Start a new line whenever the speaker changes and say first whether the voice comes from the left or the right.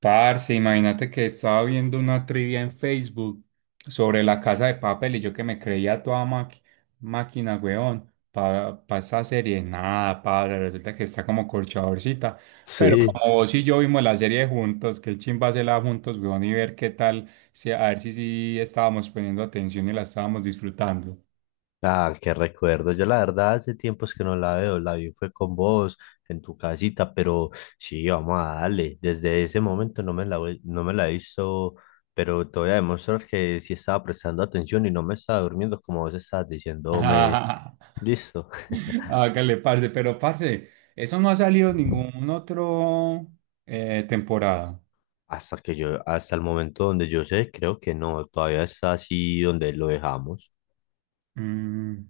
right: Parce, imagínate que estaba viendo una trivia en Facebook sobre la Casa de Papel y yo que me creía toda máquina, weón, para esa serie. Nada, padre, resulta que está como corchadorcita. Pero
left: Sí,
right: como vos y yo vimos la serie juntos, qué chimba hacerla juntos, weón, y ver qué tal, si, a ver si, sí estábamos poniendo atención y la estábamos disfrutando.
left: ah, qué recuerdo. Yo la verdad hace tiempos que no la veo, la vi fue con vos en tu casita, pero sí, vamos a darle. Desde ese momento no me la, no me la he visto, pero te voy a demostrar que sí estaba prestando atención y no me estaba durmiendo como vos estabas diciéndome, listo.
right: Hágale, parce, pero parce, eso no ha salido en ningún otro temporada.
left: Hasta que yo, hasta el momento donde yo sé, creo que no, todavía está así donde lo dejamos.
right: Mm.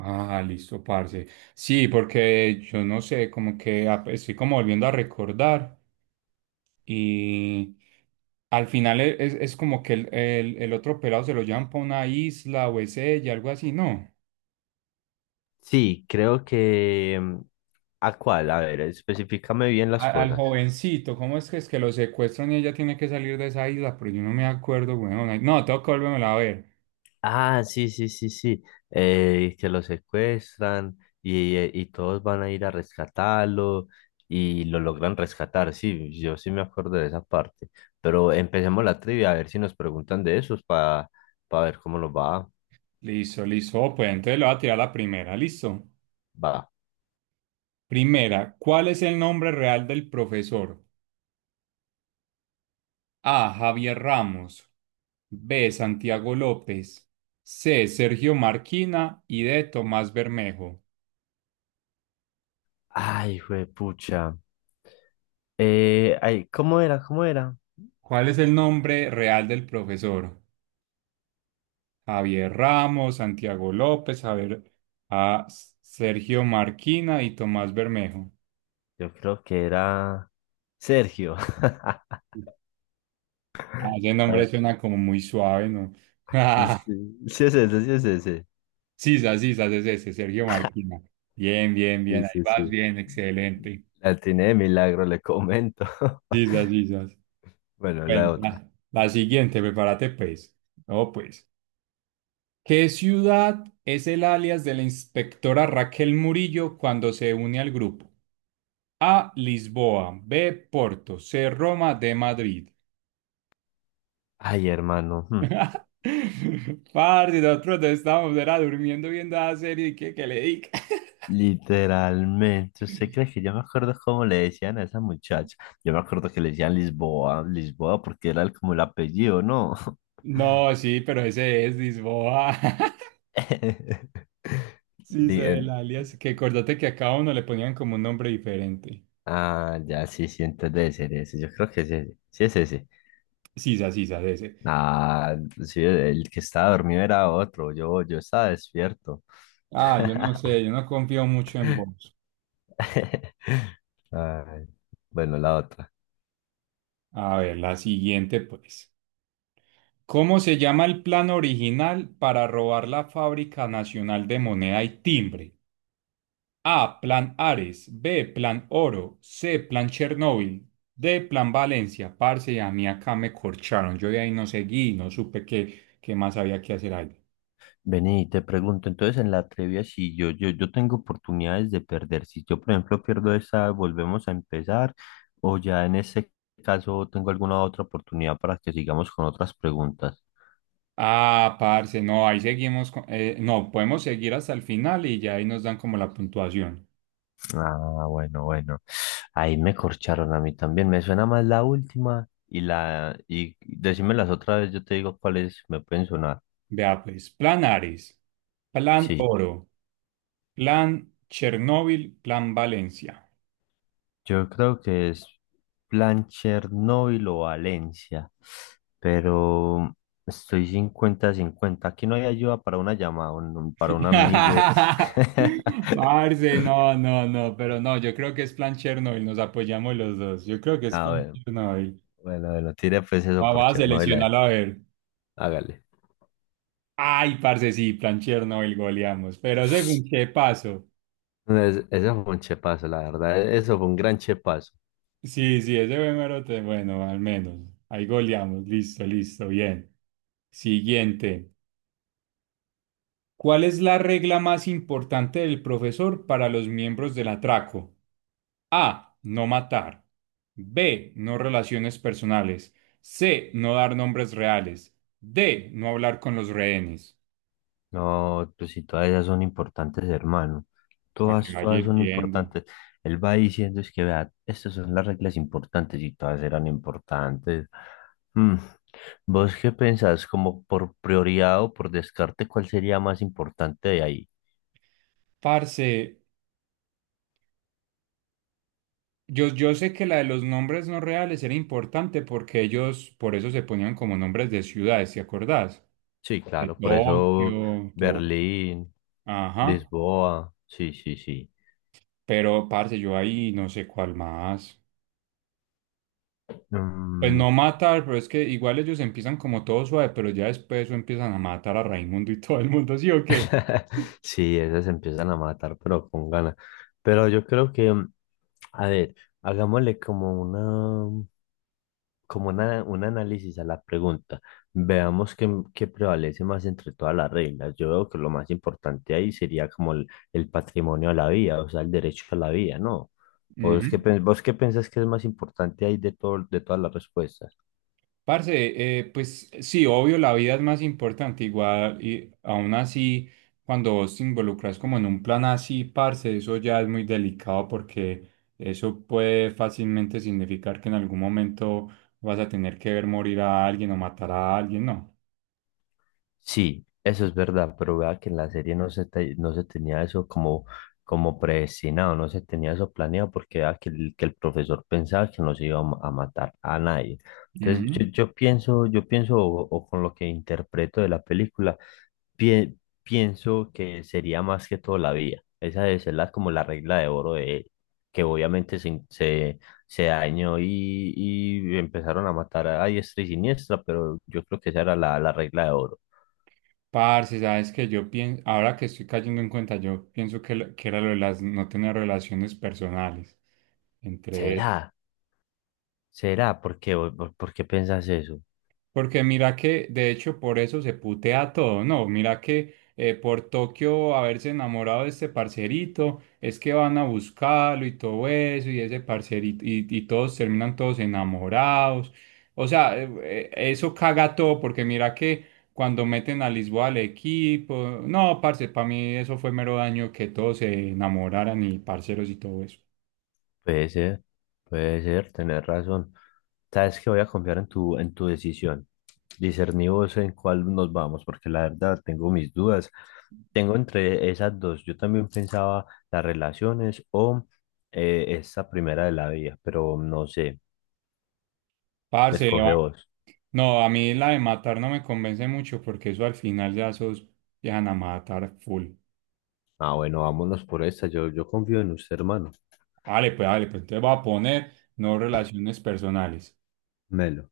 right: Ah, listo, parce. Sí, porque yo no sé, como que estoy como volviendo a recordar y al final es como que el otro pelado se lo llevan para una isla o es ella, algo así, ¿no?
left: Sí, creo que¿a cuál? A ver, especificame bien las
right: Al
left: cosas.
right: jovencito, ¿cómo es que lo secuestran y ella tiene que salir de esa isla? Pero yo no me acuerdo, weón. No, tengo que volvérmela a ver.
left: Ah, sí, sí, sí, sí. Que lo secuestran y todos van a ir a rescatarlo y lo logran rescatar. Sí, yo sí me acuerdo de esa parte. Pero empecemos la trivia a ver si nos preguntan de esos para ver cómo nos va.
right: Listo, listo. Oh, pues entonces le voy a tirar la primera, listo.
left: Va.
right: Primera, ¿cuál es el nombre real del profesor? A. Javier Ramos. B. Santiago López. C. Sergio Marquina y D. Tomás Bermejo.
left: Ay, juepucha. Ay, ¿cómo era? ¿Cómo era?
right: ¿Cuál es el nombre real del profesor? Javier Ramos, Santiago López, Javier, A. Sergio Marquina y Tomás Bermejo.
left: Yo creo que era Sergio.
right: Ah, ese nombre suena como muy suave, ¿no?
left: Sí, sí es ese, sí es ese.
right: Sisas, Sisas es ese, Sergio Marquina. Bien, bien,
left: Sí,
right: bien, ahí
left: sí,
right: vas
left: sí.
right: bien, excelente.
left: La atiné de milagro, le comento.
right: Sisas, Sisas.
left: Bueno,
right: Bueno,
left: la otra.
right: la siguiente, prepárate pues. No, pues. ¿Qué ciudad es el alias de la inspectora Raquel Murillo cuando se une al grupo? A, Lisboa, B, Porto, C, Roma, D, Madrid.
left: Ay, hermano. Hmm.
right: Parce, nosotros no estábamos, era durmiendo viendo la serie y que le diga.
left: Literalmente, ¿usted cree que yo me acuerdo cómo le decían a esa muchacha? Yo me acuerdo que le decían Lisboa, Lisboa, porque era como el apellido, ¿no?
right: No, sí, pero ese es Lisboa. Sí,
left: Di-
right: sé el
left: en-
right: alias. Que acordate que a cada uno le ponían como un nombre diferente.
left: Ah, ya, sí, sí, entonces debe ser ese. Yo creo que es ese. Sí, es ese.
right: Sisa, Sisa, ese.
left: Ah, sí, el que estaba dormido era otro. Yo estaba despierto.
right: Ah, yo no sé, yo no confío mucho en vos.
left: Ay, bueno, la otra.
right: A ver, la siguiente, pues. ¿Cómo se llama el plan original para robar la Fábrica Nacional de Moneda y Timbre? A, Plan Ares, B, Plan Oro, C, Plan Chernóbil, D, Plan Valencia. Parce, a mí acá me corcharon. Yo de ahí no seguí, no supe qué, qué más había que hacer ahí.
left: Vení, te pregunto, entonces en la trivia, si yo tengo oportunidades de perder, si yo por ejemplo pierdo esa, volvemos a empezar, o ya en ese caso tengo alguna otra oportunidad para que sigamos con otras preguntas.
right: Ah, parce, no, ahí seguimos. No, podemos seguir hasta el final y ya ahí nos dan como la puntuación.
left: Ah, bueno, bueno, ahí me corcharon a mí también, me suena más la última y decímelas otra vez, yo te digo cuáles me pueden sonar.
right: Vea pues, Plan Ares, Plan
left: Sí.
right: Oro, Plan Chernóbil, Plan Valencia.
left: Yo creo que es plan Chernóbil o Valencia, pero estoy 50 cincuenta. Aquí no hay ayuda para una llamada, para un amigo.
right: Marce, no, no, no, pero no, yo creo que es Plan Chernóbil, nos apoyamos los dos. Yo creo que es
left: A
right: Plan
left: ver,
right: Chernóbil.
left: bueno, bueno, tire pues eso por
right: Vamos a
left: Chernóbil,
right: seleccionarlo a ver.
left: hágale.
right: Ay, parce, sí, Plan Chernóbil goleamos, pero según qué paso.
left: Eso fue un chepazo, la verdad. Eso fue un gran chepazo.
right: Sí, sí, ese número, bueno, al menos. Ahí goleamos, listo, listo, bien. Siguiente. ¿Cuál es la regla más importante del profesor para los miembros del atraco? A. No matar. B. No relaciones personales. C. No dar nombres reales. D. No hablar con los rehenes.
left: No, pues si todas ellas son importantes, hermano.
right: Para que
left: Todas,
right: vaya
left: todas son
right: hirviendo.
left: importantes. Él va diciendo es que, vea, estas son las reglas importantes y todas eran importantes. Mm, ¿Vos qué pensás? Como por prioridad o por descarte, ¿cuál sería más importante de ahí?
right: Parce, yo sé que la de los nombres no reales era importante porque ellos por eso se ponían como nombres de ciudades, ¿te acordás?
left: Sí,
right: De
left: claro, por eso
right: Tokio, todo.
left: Berlín,
right: Ajá.
left: Lisboa, sí, sí, sí.
right: Pero, parce, yo ahí no sé cuál más. Pues
left: Mm.
right: no matar, pero es que igual ellos empiezan como todo suave, pero ya después eso empiezan a matar a Raimundo y todo el mundo, ¿sí o qué?
left: Sí, esas se empiezan a matar, pero con ganas. Pero yo creo que, a ver, hagámosle como una, un análisis a la pregunta. Veamos qué prevalece más entre todas las reglas. Yo veo que lo más importante ahí sería como el patrimonio a la vida, o sea, el derecho a la vida, ¿no? ¿O es qué,
right: Ujú.
left: vos qué pensás que es más importante ahí de todo, de todas las respuestas?
right: Parce, pues sí, obvio, la vida es más importante, igual, y aún así, cuando vos te involucras como en un plan así, parce, eso ya es muy delicado porque eso puede fácilmente significar que en algún momento vas a tener que ver morir a alguien o matar a alguien, ¿no?
left: Sí, eso es verdad, pero vea que en la serie no no se tenía eso como, como predestinado, no se tenía eso planeado porque vea que que el profesor pensaba que no se iba a a matar a nadie. Entonces
right: Ujú.
left: yo pienso o con lo que interpreto de la película, pie- pienso que sería más que todo la vida. Esa debe ser como la regla de oro de él, que obviamente se dañó y empezaron a matar a diestra y siniestra, pero yo creo que esa era la regla de oro.
right: Parce, sabes que yo pienso, ahora que estoy cayendo en cuenta, yo pienso que, que era lo de las, no tener relaciones personales entre ellos.
left: ¿Será? ¿Será? ¿Por qué? Por qué piensas eso?
right: Porque mira que, de hecho, por eso se putea todo, ¿no? Mira que por Tokio haberse enamorado de este parcerito, es que van a buscarlo y todo eso, y ese parcerito, y todos terminan todos enamorados. O sea, eso caga todo, porque mira que cuando meten a Lisboa al equipo, no, parce, para mí eso fue mero daño que todos se enamoraran y parceros y todo eso.
left: Puede ser, puede ser, tener razón. Sabes que voy a confiar en en tu decisión. Discerní vos en cuál nos vamos, porque la verdad tengo mis dudas. Tengo entre esas dos. Yo también pensaba las relaciones o esa primera de la vida, pero no sé.
right: Parce,
left: Escoge
right: va-
left: vos.
right: No, a mí la de matar no me convence mucho porque eso al final ya sos dejan a matar full.
left: Ah, bueno, vámonos por esta. Yo confío en usted, hermano.
right: Dale pues entonces voy a poner no relaciones personales.
left: Melo.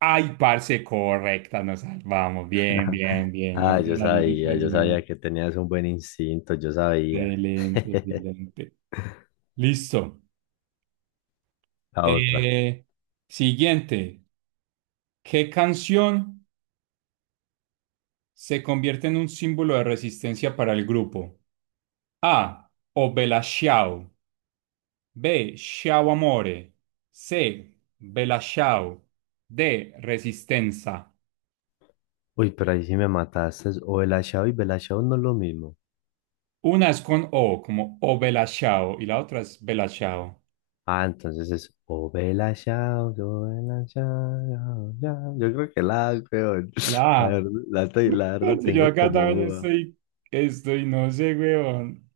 right: Ay, parce, correcta, nos salvamos. Bien, bien, bien. No
left: Ah,
right: relaciones
left: yo
right: personales.
left: sabía que tenías un buen instinto, yo sabía.
right: Excelente, excelente. Listo.
left: La otra.
right: Eh, Siguiente. ¿Qué canción se convierte en un símbolo de resistencia para el grupo? A. Obela Xiao. B. Ciao amore. C. Bella ciao. D. Resistenza.
left: Uy, pero ahí sí me mataste. Es O Bella Ciao y Bella no es lo mismo.
right: Una es con O, como O bella ciao, y la otra es Bella ciao.
left: Ah, entonces es O Bella Ciao, yo Bella ya. Yo creo que la, peor.
right: La
left: La
right: A.
left: verdad, la verdad
right: Parce, yo
left: tengo
right: acá
left: como
right: también
left: duda.
right: estoy, no sé, weón.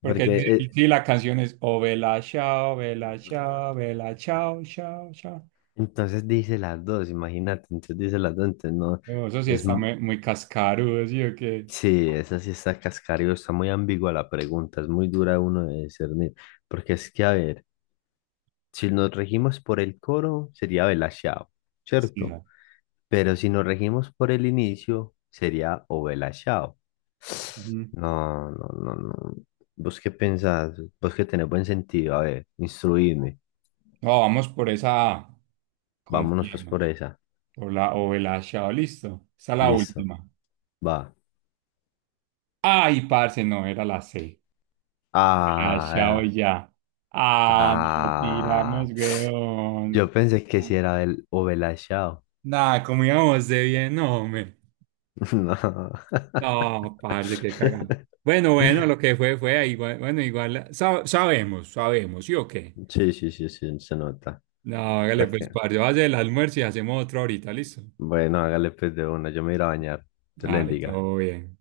right: Porque
left: Porque
right: es difícil, la canción es O bella ciao, bella ciao, bella ciao, ciao, ciao.
left: entonces dice las dos, imagínate. Entonces dice las dos, entonces no.
right: No, eso sí
left: Es,
right: está muy, muy cascarudo, ¿sí o qué?
left: sí, esa sí está cascario, está muy ambigua la pregunta, es muy dura uno de discernir, porque es que, a ver, si nos regimos por el coro, sería Belashao,
right: Sí,
left: ¿cierto? Pero si nos regimos por el inicio, sería o Belashao.
right: no.
left: No, no, no, no. ¿Vos qué pensás? Vos que tenés buen sentido, a ver, instruidme.
right: No, vamos por esa.
left: Vámonos pues por
right: Confiemos.
left: esa.
right: Por la o el achado, listo. Esa es la
left: Listo,
right: última.
left: va.
right: Ay, parce, no, era la C. El achado
left: Ah,
right: ya. Ah, nos la
left: ah.
right: tiramos,
left: Yo
right: weón.
left: pensé que si era el o Belashao.
right: Nada, como íbamos de bien, no, hombre.
left: No.
right: No, parce, qué cagada. Bueno, bueno, lo que fue, fue. Igual, bueno, igual sabemos, sabemos, ¿sí o qué?
left: Sí, sí, sí, sí, se nota.
right: No, hágale
left: Ok.
right: pues, parce, va a hacer el almuerzo y hacemos otro ahorita, listo.
left: Bueno, hágale pues de una. Yo me iré a bañar. Te le
right: Vale,
left: bendiga.
right: todo bien.